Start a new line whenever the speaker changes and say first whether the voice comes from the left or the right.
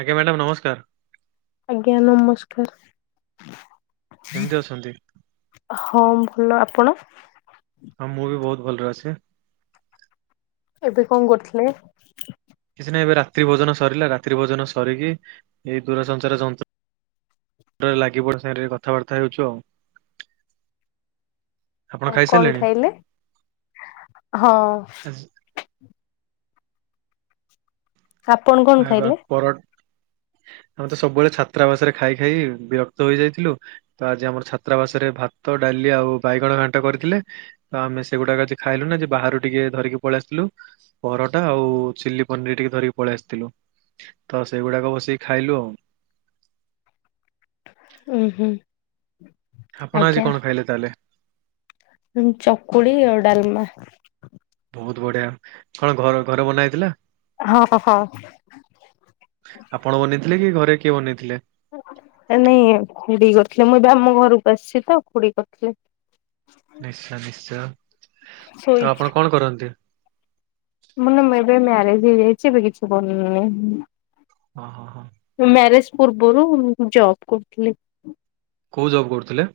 right: ଆଜ୍ଞା ମ୍ୟାଡ଼ାମ ନମସ୍କାର।
left: ଆଜ୍ଞା ନମସ୍କାର।
right: କେମିତି ଅଛନ୍ତି?
left: ହଁ ଭଲ ଆପଣ?
right: ହଁ ମୁଁ ବି ବହୁତ ଭଲରେ ଅଛି।
left: ଏବେ କଣ କରୁଥିଲେ?
right: କିଛି ନାହିଁ ଏବେ ରାତ୍ରି ଭୋଜନ ସରିଲା, ରାତ୍ରି ଭୋଜନ ସରିକି ଏଇ ଦୂରସଞ୍ଚାର ଯନ୍ତ୍ର ରେ ଲାଗି ପଡସାରେ କଥାବାର୍ତ୍ତା ହେଉଛୁ ଆଉ। ଆପଣ
left: ଅ କଣ
right: ଖାଇସାରିଲେଣି?
left: ଖାଇଲେ ହଁ।
right: ଆଜି-
left: ଆପଣ କଣ
right: ଆଇବା
left: ଖାଇଲେ?
right: ପର ଆମେ ତ ସବୁବେଳେ ଛାତ୍ରାବାସରେ ଖାଇ ଖାଇ ବିରକ୍ତ ହୋଇଯାଇଥିଲୁ। ତ ଆଜି ଆମର ଛାତ୍ରାବାସରେ ଭାତ ଡାଲି ଆଉ ବାଇଗଣ ଘାଣ୍ଟ କରିଥିଲେ। ତ ଆମେ ସେଗୁଡାକ ଆଜି ଖାଇଲୁ ନୁ ଯେ ବାହାରୁ ଟିକେ ଧରିକି ପଳେଇ ଆସିଲୁ। ପରଟା ଆଉ ଚିଲି ପନିର ଟିକେ ଧରିକି ପଳେଇ ଆସ ଥିଲୁ ତ ସେଗୁଡାକ ବସିକି ଖାଇଲୁ ଆଉ।
left: ଉଁ ହୁଁ।
right: ଆପଣ ଆଜି କଣ ଖାଇଲେ ତାହେଲେ?
left: ମୁଁ ଚକୁଳି ଆଉ ଡାଲମା।
right: ବହୁତ ବଢିଆ କଣ ଘର ଘରେ ବନା ହେଇଥିଲା?
left: ହଁ ପଖାଳ।
right: ଆପଣ ବନେଇଥିଲେ କି ଘରେ କିଏ ବନେଇଥିଲେ?
left: ନାଇଁ ନାଇଁ ଖୁଡି କରିଥିଲେ ମୁଁ ଏବେ ଆମ ଘରକୁ ଆସିଛି ତ ଖୁଡି କରିଥିଲେ।
right: ନିଶ୍ଚୟ ନିଶ୍ଚୟ ତ
left: ଶୋଇଛି
right: ଆପଣ କଣ କରନ୍ତି?
left: ମୁଁ ନା ମୁଁ ଏବେ ମ୍ୟାରେଜ ହେଇଯାଇଛି ଏବେ କିଛି କରନି।
right: ହଁ ହଁ ହଁ।
left: ମୁଁ ମ୍ୟାରେଜ ପୂର୍ବରୁ ମୁ ଜବ୍ କରୁଥିଲି।
right: କୋଉ ଜବ୍ କରୁଥିଲେ?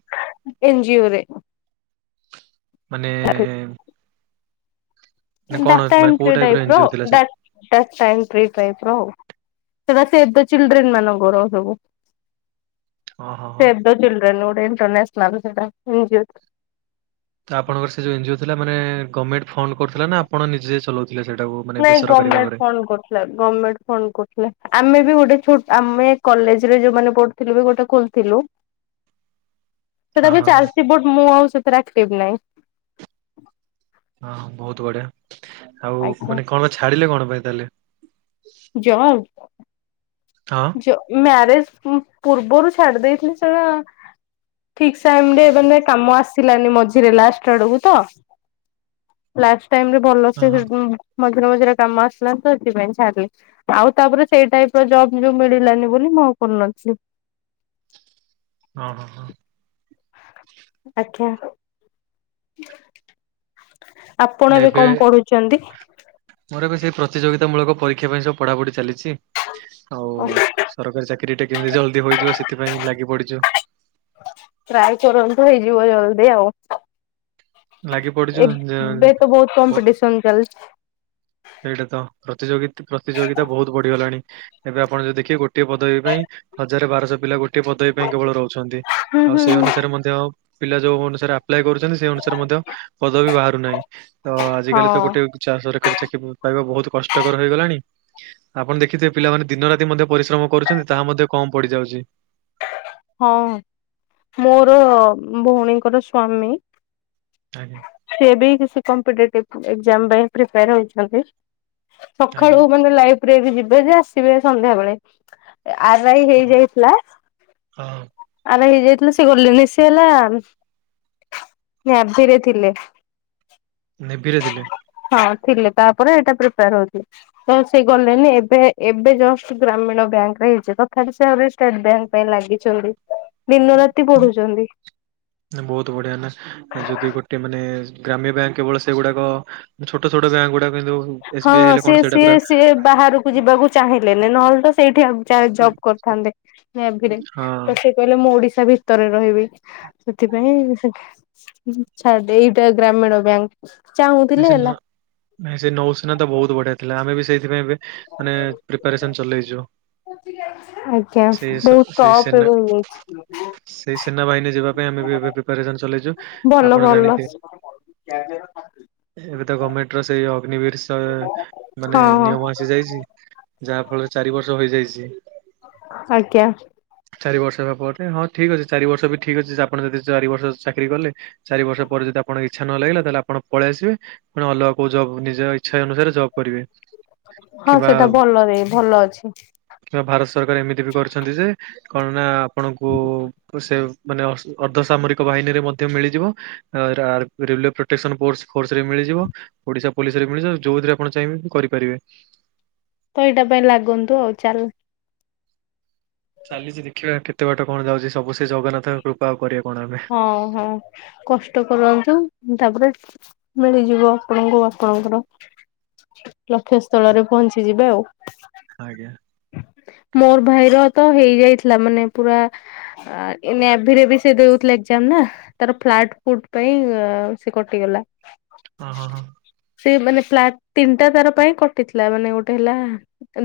left: ଏନ୍ ଜିଓରେ।
right: ମାନେ ମାନେ କଣ
left: ଡାଟା
right: ମାନେ କୋଉ
left: ଏଣ୍ଟ୍ରି ଟାଇପ ର
right: ଏନଜିଓ ଥିଲା
left: ଡା
right: ସେଠି?
left: ଟା ଏଣ୍ଟ୍ରି ଟାଇପ ର ଆଉ। ସେଟା ସେ ଦେ ଚିଲଡ୍ରେନ୍ ମାନଙ୍କର ସବୁ।
right: ଅଁ ହଁ ହଁ।
left: ଚିଲ୍ଲଡ୍ରେନ ଗୋଟେ ନଣ୍ଟରନେସନଲ ସେଇଟା ମ୍ୟୁଜିୟେଲ।
right: ତ ଆପଣଙ୍କର ସେ ଯୋଉ ଏଜିଓ ଥିଲା ମାନେ ଗମେଣ୍ଟ ଫଣ୍ଡ କରୁଥିଲା ନା ଆପଣ ନିଜେ ଚଲଉଥିଲେ ସେଇଟାକୁ?
left: [unintelligible] [unintelligible] ଥିଲୁ ବି ଗୋଟେ ଖୋଲଥିଲୁ।
right: [unintelligible]
left: ସେଟା ଯୋଉ
right: ହଁ
left: ଚାଲିଛି ବଟ ମୁଁ ଆଉ ସେଥିରେ ଆକ୍ଟିଭ ନାହିଁ।
right: ହଁ ବହୁତ ବଢିଆ। ଆଉ
left: ଆଜ୍ଞା
right: ମାନେ କଣ ପାଇଁ ଛାଡିଲେ କଣ ପାଇଁ ତାହେଲେ।
left: ଯବ୍?
right: ହଁ
left: ମ୍ୟାରେଜ ପୂର୍ବରୁ ଛାଡି ଦେଇେଇଥିଲି ସେଟା ଠିକ୍ [unintelligible] ମାନେ କାମ ଆସିଲାନି ମଝିରେ ଲାଷ୍ଟ ଆଡକୁ ତ। ଲାଷ୍ଟ୍ ଟାଇମରେ ଭଲ
right: ହଁ
left: ସେ
right: ହଁ
left: ହେବ। ମଝିରେ ମଝିରେ କାମ ଆସିଲାନି ତ ସେଥିପାଇଁ ଛାଡିଲି ଆଉ ତାପରେ ସେଇ ଟାଇପ ର ଜବ୍। ଯଉ ମିଳିଲାନି ବୋଲି ମୁଁ ଆଉ କରୁ ନ ଥିଲି।
right: ହଁ ହଁ ହଁ।
left: [unintelligible]
right: ହେଲେ
left: ଆପଣ ବି
right: ଏବେ
left: କଣ ପଢୁଛନ୍ତି?
right: ମୋର ଏବେ ସେଇ ପ୍ରତିଯୋଗିତା ମୂଳକ ପରୀକ୍ଷା ପାଇଁ ସବୁ ପଢାପଢି ଚାଲିଛି। ଆଉ ସରକାରୀ ଚାକିରିୀ ଟା କେମିତି ଜଲଦି ହୋଇଯିବ ସେଥିପାଇଁ ଲାଗି ପଡିଛୁ।
left: ଟ୍ରାଏ କରନ୍ତୁ ହେଇଯିବ ଜଲଦି ଆଉ।
right: ଲାଗି ପଡିଛୁ
left: ଏବେ
right: ଅ
left: ତ ବହୁତ କମ୍ପିଟିସନ ଚାଲଛି।
right: ସେଇଟା ତ ପ୍ରତିଯୋଗ ପ୍ରତିଯୋଗିତା ବହୁତ ବଢିଗଲାଣି ଏବେ ଆପଣ ଯଦି ଦେଖିବେ ଗୋଟେ ଗୋଟିଏ ପଦବୀ ପାଇଁ ହଜାର ବାରଶହ ପିଲା ଗୋଟିଏ ପଦବୀ ପାଇଁ କେବଳ ରହୁଛନ୍ତି
left: ହୁଁ
right: ଆଉ
left: ହୁଁ
right: ସେଇ
left: ହୁଁ।
right: ଅନୁସାରେ ମଧ୍ୟ ପିଲା ଯୋଉ ଅନୁସାରେ ଆପ୍ଲାଏ କରୁଛନ୍ତି। ସେ ଅନୁସାରେ ମଧ୍ୟ ପଦ ବି ବାହାରୁ ନାହିଁ ତ
left: ହଁ
right: ଆଜିକାଲି ତ ଗୋଟେ ସରକାରୀ ଚାକିରି ପାଇବା ବହୁତ କଷ୍ଟକର ହେଇଗଲାଣି। ଆପଣ ଦେଖିଥିବେ ପିଲାମାନେ ଦିନ ରାତି ମଧ୍ୟ ପରିଶ୍ରମ କରୁଛନ୍ତି ତାହା ମଧ୍ୟ କମ ପଡିଯାଉଛି।
left: ହଁ ମୋର ଭଉଣୀଙ୍କର ସ୍ଵାମୀ।
right: ଆଜ୍ଞା।
left: ସିଏ ବି ସେ କମ୍ପିଟେଟିଭ୍ [unintelligible] କାମପାଇଁ ହେଉଛନ୍ତି।
right: ଆଜ୍ଞା
left: ସକାଳୁ ମାନେ ଲାଇଫରେ ଯିବେ ଯେ ଆସିବେ ସନ୍ଧ୍ୟାବେେଳେ। ଆ ରା ଇ
right: ହଁ
left: ହେଇଯାଇଥିଲା।
right: ହଁ।
left: ଆ ରା ଇ ହେଇଯାଇଥିଲା ସେ [unintelligible] ନ୍ୟାଭିିରେ ଥିଲେ।
right: ନେଭିିରେ ଥିଲେ।
left: ହଁ ଥିଲେ ତାପରେ ଏଇଟା ପ୍ରିପେୟାର ହଉଥିଲେ। ହଁ ସେ ଗଲେଣିି ଏବେ ଏବେ ଜଷ୍ଟ ଗ୍ରାମୀଣ ବ୍ୟାଙ୍କ ରେ ହେଇଛି। ତଥାପି ସେ ଆହୁରି ଷ୍ଟେଟ ବ୍ୟାଙ୍କ ପାଇଁ ଲାଗିଛି। ଦିନ ରାତି ପଢୁଛନ୍ତି।
right: ବହୁତ ବଢିଆ ନା ଯଦି ଗୋଟେ ମାନେ ଗ୍ରାମ୍ୟ ବ୍ୟାଙ୍କ କେବଳ ସେଗୁଡାକ ଛୋଟ ଛୋଟ ବ୍ୟାଙ୍କ ଗୁଡାକ କିନ୍ତୁ ଏସ୍
left: ହଁ
right: ବି ଆଇ ହେଲେ
left: ସି
right: କଣ ସେଇଟା
left: ସିଏ
right: ପୁରା
left: ସିଏ ବାହାରକୁ ଯିବାକୁ ଚାହିଁଲେନି ନହେଲେ ତ ସେଇଠି ଆ ଜବ୍ କରିଥାନ୍ତେ।
right: ହଁ
left: [unintelligible] ସେ କହିଲେ ମୁଁ ଓଡିଶା ଭିତରେ ରହିବି। ସେଥିପାଇଁ ସେ [unintelligible] ଏଇଟା ଗ୍ରାମୀଣ ବ୍ୟାଙ୍କ। ଚାହୁଁଥିଲେ ହେଲା
right: [unintelligible] ନା ସେ ନୌସେନା ତ ବହୁତ ବଢିଆ ଥିଲା। ଆମେ ବି ସେଇଥିପାଇଁ ଏବେ ମାନେ ପ୍ରି ପ୍ରିପ୍ୟାରସନ୍ ଚଲେଇଚୁ। ସେଇ ସେନା
left: [unintelligible]
right: ସେଇ ସେନା ବାହିନୀ ଯିବା ପାଇଁ ଆମେ ବି ଏ ପ୍ରିପାରେସନ ଚଲେଇଛୁ,
left: ଭଲ
right: ଆପଣ
left: ଭଲ।
right: ଜାଣିଥିବେ।
left: [inaudible]
right: ଏବେ ତ ଗଭର୍ଣ୍ଣମେଣ୍ଟ ର ସେଇ ଅଗ୍ନିବିର ମାନେ
left: ହଁ ହଁ
right: ନିୟମ ଆସିଯାଇଛି। ଯାହା ଫଳରେ ଚାରି ବର୍ଷ ହେଇଯାଇଛି।
left: ଆଜ୍ଞା
right: ଚାରି ବର୍ଷ ହେବା ପରେ ହଁ ଠିକ୍ ଅଛି ଚାରି ବର୍ଷ ବି ଠିକ୍ ଅଛି ଆପଣ ଯଦି ଚାରି ବର୍ଷ ଚାକିରି କଲେ। ଚାରିବର୍ଷ ପରେ ଯଦି ଆପଣଙ୍କ ଇଚ୍ଛା ନ ଲାଗିଲ ତାହେଲେ ଆପଣ ପଳେଇ ଆସିବେ ଅଲଗା କୋଉ ଜବ ନିଜ ଇଚ୍ଛା ଅନୁସାରେ ଜବ୍ କରିବେ।
left: ହଁ
right: କିମ୍ବା
left: ସେଟା ଭଲରେ ଭଲ ଅଛି।
right: କିମ୍ବା ଭାରତ ସରକାର ଏମିତି ବି କରିଛନ୍ତି ଯେ କଣ ନା ଆପଣଙ୍କୁ ସେ ମାନେ ଅର୍ଦ୍ଧ ସାମରିକ ବାହିନୀରେ ମଧ୍ୟ ମିଳିଯିବ। ର ରେଲୱେ ପ୍ରୋଟେସନ୍ ଫୋର୍ସ। ଫୋର୍ସ ରେ ମିଳିଯିବ ଓଡିଶା ପୋଲିସ ରେ ମିଳିଯିବ ଯୋଉଥିରେ ଆପଣ ଚାହିଁବେ କରିପାରିବେ।
left: ତ ଏଇଟା ପାଇଁ ଲାଗନ୍ତୁ ଆଉ ଚାଲ
right: ଚାଲିଛି ଦେଖିବା କେତେ ବାଟ କଣ ଯାଉଛି ସବୁ ସେ ଜଗନ୍ନାଥଙ୍କ କୃପା ଆଉ କରିବା। କଣ ଆମେ
left: ହଁ ହଁ କଷ୍ଟ କରନ୍ତୁ ତାପରେ ମିଳିଯିବ ଆପଣଙ୍କୁ ଆପଣଙ୍କର ଲକ୍ଷ୍ୟସ୍ଥଳରେ ପହଞ୍ଚି ଯିବେ ଆଉ।
right: ଆଞା।
left: ମୋର ଭାଇରତ ହେଇଯାଇଥିଲା ମାନେ ପୁରା ଆ ନେଭିରେ ବି ସେ ଦଉ ନା ତାର ପ୍ଲଟ ଫୁଟ ପାଇଁ ସେ କଟିଗଲା।
right: ହଁ ହଁ ହଁ
left: ସେ ମାନେ ଫ୍ଲାଟ ତିନିଟା ତାର ପାଇଁ କଟିଥିଲା ମାନେ ଗୋଟେ ହେଲା।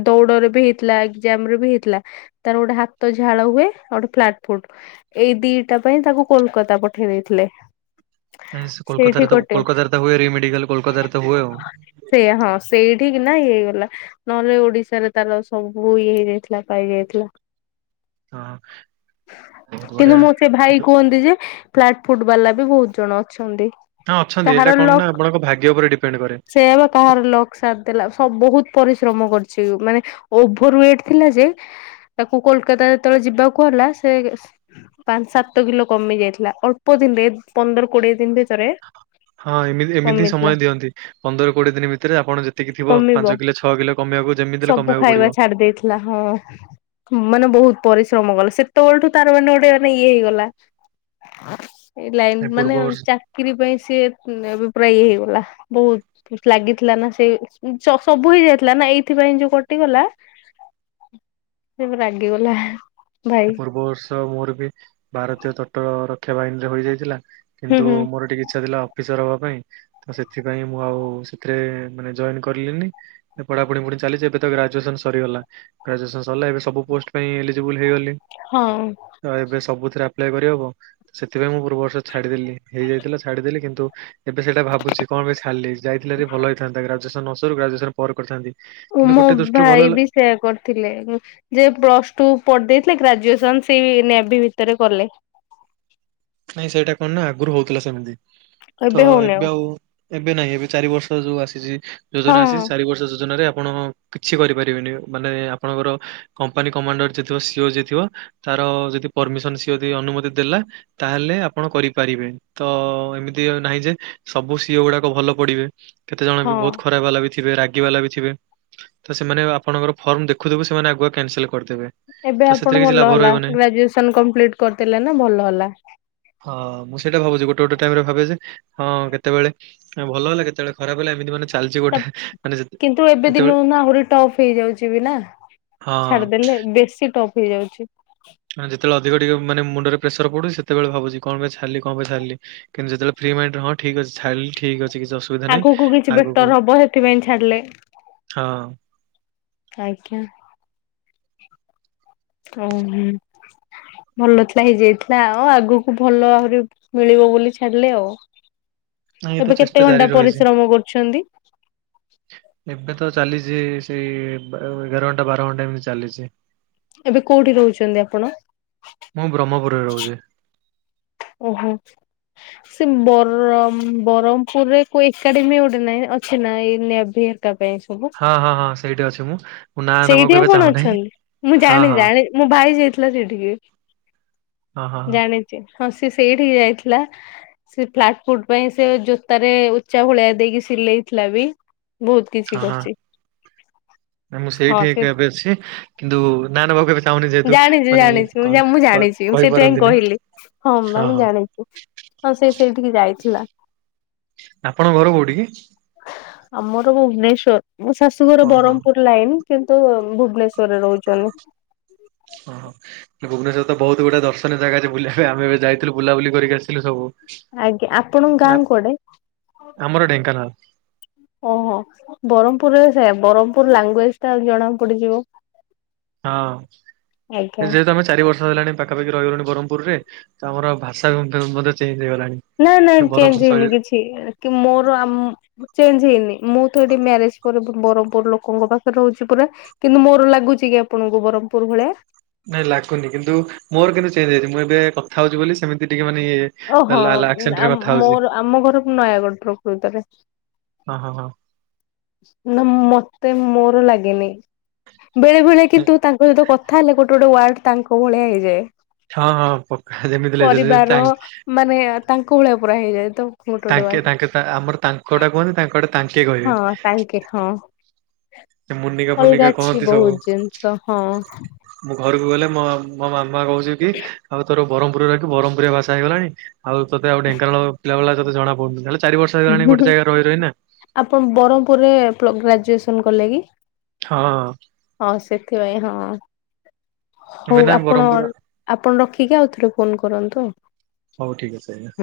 left: ଦୌଡରେ ବି ହେଇଥିଲା ଏକ୍ସାମ୍ ରେ ବି ହେଇଥିଲା। ତାର ଗୋଟେ ହାତ ଝାଳ ହୁଏ ଗୋଟେ ଫ୍ଲାଟ ଫୁଟ ଏଇ ଦିଟା ପାଇଁ ତାକୁ କୋଲକାତା ପଠେଇ ଦେଇେଥିଲେ।
right: ସେ କୋଲକାତାରେ ତ କଲକତା ତ ହୁଏ ରିମେଡିକାଲ କୋଲକତାରେ ତ ହୁଏ ଆଉ।
left: ସେଇଆ ହଁ ସେଇଠିକ ନା ଇଏ ହେଇଗଲା। ନହେଲେ ଓଡିଶାରେ ତାର ସବୁ ଇଏ ହେଇଯାଇଥିଲା ପାଇ ଯାଇଥିଲା।
right: ହଁ ବହୁତ ବଢିଆ।
left: ଖାଇ କୁହନ୍ତି ଯେ ଫ୍ଲାଟ ଫୁଟ ବାଲା ବି ବହୁତ ଜଣ ଅଛନ୍ତି।
right: ହଁ ଅଛନ୍ତି
left: କାହାର
right: ଏଇଟା କଣ ନା ଆପଣଙ୍କ ଭାଗ୍ୟ ଉପରେ ଡିପେଣ୍ଡ କରେ।
left: ବାହାର ଲକ୍ ସାଥ ଦେଲା ସବ ବହୁତ ପରିଶ୍ରମ କରିଛି ମାନେ ଓଭର ୱେଟ ଥିଲା ଯେ ତାକୁ କୋଲକାତା ଯେତେବେଳେ ଯିବାକୁ ହେଲା ସେ ପାଞ୍ଚ ସାତ କିଲୋ କମି ଯାଇଥିଲା ଅଳ୍ପ ଦିନରେ ପନ୍ଦର କୋଡିଏ ଦିନ ଭିତରେ।
right: ହଁ ଏମି ଏମିତି ହି
left: କମିଥିଲା
right: ସମୟ ଦିଅନ୍ତି। ପନ୍ଦର କୋଡିଏ ଦିନ ଭିତରେ ଆପଣ ଯେତିକି ଥିବ
left: କମିବ
right: ପାଞ୍ଚ କିଲୋ ଛଅ କିଲୋ କମିବାକୁ ଯେମିତି ହେଲେ
left: ସବୁ
right: କମେଇବାକୁ
left: ଖାଇବା
right: ପଡିବ।
left: ଛାଡି ଦେଇଥିଲା ହଁ ମାନେ ବହୁତ ପରିଶ୍ରମ କଲା ସେତେବେଳଠୁ ତାର ମାନେ ଗୋଟେ ଇଏ ହେଇଗଲା ଲାଇନ
right: ଏ
left: ମାନେ
right: ପୂର୍ବ ବର୍ଷ
left: ଚା ଚାକିରି ପାଇଁ ସି ଅଭିପ୍ରାୟ ହେଇଗଲା ବହୁତ ଲାଗିଥିଲା ନା ସେଇ ସବୁ ହେଇଯାଇଥିଲା ନା ଏଇଥିପାଇଁ ଯୋଉ କଟିଗଲା। ସେ ରାଗିଗଲା। ଭାଇ
right: ପୂର୍ବ ବର୍ଷ ମୋର ବି ଭାରତୀୟ ତଟ ରକ୍ଷା ବାହିନୀରେ ହୋଇଯାଇଥିଲା
left: ହୁଁ
right: କିନ୍ତୁ
left: ହୁଁ
right: ମୋର ଟିକେ ଇଚ୍ଛା ଥିଲା ଅଫିସର ହବା ପାଇଁ। ତ ସେଥିପାଇଁ ମୁଁ ଆଉ ସେଥିରେ ମାନେ ଜଏନ୍ କରଲିିନି। ଏ ପଢାପଢି ପୁଣି ଚାଲିଚି ଏବେ ତ ଗ୍ରାଜୁଏସନ ସରିଗଲା। ଗ୍ରାଜୁଏସନ୍ ସିରଲା ଏବେ ସବୁ ପୋଷ୍ଟ ପାଇଁ ଏଲିଜିବୁ୍ଲ୍ ହେଇଗଲି।
left: ହଁଅଁ।
right: ତ ଏବେ ସବୁଥେରେ ଆପ୍ଲାଏ କରିହବ। ସେଥିପାଇଁ ମୁଁ ପୂର୍ବବର୍ଷ ଛାଡିଦେଲି, ହେଇଯାଇଥିଲା ଛାଡିଦେଲି କିନ୍ତୁ ଏବେ ସେଇଟା ଭାବୁଛି କଣ ପେଇଁ ଛାଲି ଯାଇଥିଲେ ଏରି ଭଲ ହେଇଥାନ୍ତା। ଗ୍ଗ୍ରାଜୁଏସନ ନ ସରୁ ଗ୍ରାଜୁଏସନ ପରେ କରିଥାନ୍ତି। କିନ୍ତୁ, ଗୋଟେ ଦୃଷ୍ଟିରୁ ଭଲ ହେଲା।
left: ଥିଲେ ଯେ ପ୍ଲସ୍ ଟୁ ପଡ ଦେଇଥିଲେ ଗ୍ରାଜୁଏସନ୍ ସେଇ ନ୍ୟାଭି ଭିତେରେ କଲେ।
right: ନାଇଁ ସେଇଟା କଣ ନା ଆଗୁରୁ ହଉଥିଲା ସେମିତି ତ ଏବେ ଆଉ ଏବେ ନାହିଁ ଏବେ ଚାରି ବର୍ଷ ଯୋଉ ଆସିଚି
left: ହଁ
right: ଯୋଜନା ଆସିଚି ଚାରି ବର୍ଷ ଯୋଜନାରେ ଆପଣ ଅ କିଛି କରି ପାରିବେନି ମାନେ ଆପଣଙ୍କର କମ୍ପାନୀ କମାଣ୍ଡର ଯିଏ ଥିବ ସି ଓ ଯିଏ ଥିବ ତାର ଯଦି ପରମିସନ ସିଓ ଅଦି ଅନୁମତି ଦେଲା ତାହେଲେ ଆପଣ କରିପାରିବେ। ତ ଏମିତି ନାହିଁ ଯେ ସବୁ ସି ଓ ଗୁଡାକ ଭଲ ପଡିବେ। କେତେ ଜଣ
left: ହଁ
right: ବି ବହୁତ୍ ଖରାପ ବାଲା ବି ଥିବେ ରା ଗି ବାଲା ବି ଥିବେ, ତ ସେମାନେ ଆପଣଙ୍କର ଫର୍ମ ଦେଖୁ ଦେଖୁ ସେମାନେ ଆଗୁଆ କ୍ୟାନସେଲ୍ କରଦେବେ।
left: ଏବେ ଆପଣ ଭଲ ହେଲା ଗ୍ରାଜୁଏସନ୍ କମ୍ପ୍ଲିଟ୍ କରିଦେଲେ ନା ଭଲ ହେଲା।
right: ହଁ ମୁଁ ସେଇଟା ଭାବୁଚି ଗୋଟେ ଗୋଟେ ଟାଇମ ରେ ଭାବେ ଯେ ହଁ କେତେବେଳେ ଭଲ ହେଲା କେତେବେଳେ ଖରାପ ହେଲା ଏମିତି ମାନେ ଛେ
left: ତାଵ କିନ୍ତୁ ଏବେ ଦିନୁ ନା ଆହୁରି ଟପ୍ ହେଇଯାଉଛି ବି ନା।
right: ହଁ
left: ଛାଡିଦେଲେ ବେଶୀ ଟପ୍ ହେଇଯାଉଛି।
right: ଯେତେବେଳେ ଅଧିକ ଟିକେ ଉଁ ମାନେ ମୁଣ୍ଡରେ ପ୍ରେସର ପଡୁଛି ସେତେବେ ଭାବୁଚି କଣ ପାଇଁ ଛାଲି କଣ ପାଇଁ ଛାିଲି। କିନ୍ତୁ ଯେତେଳେ ଫ୍ରି ମାଇଣ୍ଡରେ ହଁ ଠିକ୍ ଅଛି ଛାଲି ଠିକ୍ ଅଛି କିଛି ଅସୁ
left: ଆଗୁକୁ କିଛି ବେଟର ହବ ସେଥିପାଇଁ ଛାଡିଲେ।
right: ହଁଅଁ।
left: ଆଜ୍ଞା। ଓ ହୁଁଉଁ, ଭଲ ଥିଲା ହେଇଯାଇଥିଲା ଆ ଓ ଆଗୁକୁ ଭଲ ଆହୁରି ମିଳିବ ବୋଲି ଛାଡିଲେ ଆଉ,
right: ନାଇଁ ଏ
left: ଏବେ କେତେ ଘଣ୍ଟା ପରିଶ୍ରମ କରୁଛନ୍ତି?
right: ହ ଏବେ ତ ଚାଲିଛି ସେଇ ବାର ଏଗାର ଘଣ୍ଟା ବାର ଘଣ୍ଟା ଏମିତି ଚାଲିଛି।
left: ଏବେ କୋଉଠି ରହୁଛନ୍ତି ଆପଣ?
right: ମୁଁ ବ୍ରହ୍ମପୁରରେ ରହୁଛି।
left: ଓହୋ। ସେ ବରମ ବରହମପୁରରେ କୋଇ ଏକାଡେମୀ ଉଡ଼ନେ ଅଛି ନା ଏଇ ଲ୍ୟାଭ ବି ହେ। କା ପେଇଁ ସବୁ,
right: ହଁ ହଁ ହଁ ସେଇଠି ଅଛି ମୁଁ ମୁଁ ନାଁ ନେବାକୁ
left: ସେଇଠି ଆଉ
right: ଏବେ
left: କଣ
right: ଚାହୁଁନାହିଁ
left: ଅଛନ୍ତି? ମୁଁ
right: ହଁ
left: ଜାଣିଚି
right: ହଁ
left: ଜାଣିଚି ମୋ ଭାଇ ଯାଇଥିଲା ସେଇଠିକି।
right: ହ ହ ହ।
left: ଜାଣିଛି ହଁ ସିଏ ସେଇଠିକି ଯାଇଥିଲା। ସେ ଫ୍ଲାଟ୍ ଫୁଟ୍ ପାଇଁ ସେ ଜୋତାରେ ଉଚ୍ଚା ଭଳିଆ ଦେଇକି ସିଲେଇ ଥିଲା ବି ବହୁତ୍ କିଛି
right: ହଁ ହଁ
left: କରୁଚି।
right: ନା ମୁଁ ସେଇଠି ଏକା ଏବେ ଅଛି। କିନ୍ତୁ ନା ନା ବାବୁ ଏବେ ଚାହୁଁନି ଯେହେତୁ
left: ଜାଣିଛି
right: ମାନେ
left: ଜାଣିଛି
right: କ
left: ମୁଁ ମୁଁ
right: କ
left: ଜାଣିଛି ମୁଁ ସେଥିପାଇଁ
right: କହିପାରନ୍ତିନି।
left: କହିଲି। ହଁ ବା ମୁଁ ଜାଣିଚି, ହଁ ସେ ସେଇଠିକି ଯାଇଥିଲା।
right: ଆପଣଙ୍କ ଘର କୋଉଠି କି?
left: ଆମର ଭୁବନେଶ୍ଵର ମୋ ଶାଶୁଘର
right: ଓହୋ
left: ବରମ୍ ପୁର୍ ଲାଇନ୍। କିନ୍ତୁ ଭୁବନେଶ୍ଵରରେ ରହୁଛନ୍ତି
right: ଓ ହୋ ଭୁବନେଶ୍ୱରରେ ତ ବହୁତ ଗୁଡ଼ାଏ ଦର୍ଶନୀୟ ଜାଗା ଅଛି ବୁଲିବା ପାଇଁ ଆମେ ଏବେ ଯାଇଥିଲୁ ବୁଲାବୁଲି କରିକ ଆସିଲୁ ସବୁ
left: ଆଜ୍ଞା ଆପଣଙ୍କ
right: ଆ
left: ଗାଁ କୁଆଡେ?
right: ଆମର ଢେଙ୍କାନାଳ
left: ଓହୋ ବ୍ରହ୍ମପୁରରେ ସେୟା ବ୍ରହ୍ମପୁର ଲାଙ୍ଗୁଏଜ୍ ଟା ଆଉ ଜଣା ପଡ଼ିଯିବ
right: ହଁ
left: ଆଜ୍ଞା
right: ଯେହେତୁ ଆମେ ଚାରି ବର୍ଷ ହେଲାଣି ପାଖାପାଖି ରହିଗଲୁଣି ବ୍ରହ୍ମପୁରରେ ତ ଆମର ଭାଷା ବି ମଧ୍ୟ ମଧ୍ୟ ଚେଞ୍ଜ୍ ହେଇଗଲାଣି
left: ନାଁ ନାଁ
right: ବ୍ରହ୍ମପୁର
left: ଚେଞ୍ଜ୍ ହେଇନି
right: ଶୈଳୀରେ।
left: କିଛି କି ମୋର ଆମ ଚେଞ୍ଜ୍ ହେଇନି ମୁଁ ତ ଏଠି ମ୍ୟାରେଜ୍ ପରେ ବରହ୍ପୁର ଲୋକଙ୍କ ପାଖରେ ରହୁଛି ପୁରା କିନ୍ତୁ ମୋର ଲାଗୁଛି କି ଆପଣଙ୍କୁ ବ୍ରହ୍ମପୁର ଭଳିଆ?
right: ନାଇଁ ଲାଗୁନି କିନ୍ତୁ ମୋର କିନ୍ତୁ ଚେଞ୍ଜ୍ ହେଇଛି ମୁଁ ଏବେ କଥା ହଉଛି ବୋଲି ସେମିତି ଟିକେ ମାନେ ୟିଏ
left: ଓହୋ ମୋର ଆମ ଘର ନୟାଗଡ଼ ପ୍ରକୃତରେ
right: ହଁ ହଁ ହଁ
left: ନା ମତେ ମୋର ଲାଗେନି ବେଳେ ବେଳେ କିନ୍ତୁ ତାଙ୍କ ସହିତ କଥା କଥା ହେଲେ ଗୋଟେ ଗୋଟେ ୱାର୍ଡ ତାଙ୍କ ଭଳିଆ ହେଇଯାଏ
right: ହଁ ହଁ ପକା ଯେମିତି ହେଲେ
left: କରିବାର
right: ତାଙ୍କେ [unintelligible]
left: ମାନେ ତାଙ୍କ ଭଳିଆ ପୁରା ହେଇଯାଏ ତ? ଗୋଟେ ଗୋଟେ ୱାର୍ଡ।
right: ତାଙ୍କେ ତାଙ୍କେ ଆମର ତାଙ୍କ ଟା କୁହନ୍ତି ତାଙ୍କ ଆଡ଼େ
left: ହଁ ତାଙ୍କେ ହଁ
right: ମୁନିକା ଫୁନିକା
left: ଅଲଗା ଅଛି
right: କହନ୍ତି ସବୁ।
left: ବହୁତ ଜିନିଷ ହଁ
right: ମୁଁ ଘରକୁ ଗଲେ ମୋ ମୋ ମାମା କହୁଛି କି ଆଉ ତୋର ବ୍ରହ୍ମପୁରରେ ରହିକି ବ୍ରହ୍ମପୁରିଆ ଭାଷା ହେଇଗଲାଣି ଆଉ ତତେ ଆଉ ଢେଙ୍କାନାଳ ପିଲା ଭଳିଆ ତତେ ଜଣା ପଡୁନି ଯାହା ହେଲେ ଚାରି ବର୍ଷ ହେଇଗଲାଣି ଗୋଟୋ ଯାଗାରେ ରହି ରହି ନା
left: ଆପଣ ବ୍ରହ୍ମପୁରରେ ପ୍ଲ ଗ୍ରାଜୁଏସନ୍ କଲେ କି?
right: ହଁ
left: ହଁ ସେଥିପାଇଁ ହଁ
right: ତମେ
left: ହଉ
right: ଏଇନା
left: ଆପଣ
right: ବ୍ରହ୍ମପୁର
left: ଆପଣ ରଖିକି ଆଉ ଥରେ ଫୋନ କରନ୍ତୁ ଆଉ
right: ହଉ ଠିକ୍ ଅଛି ଆଜ୍ଞା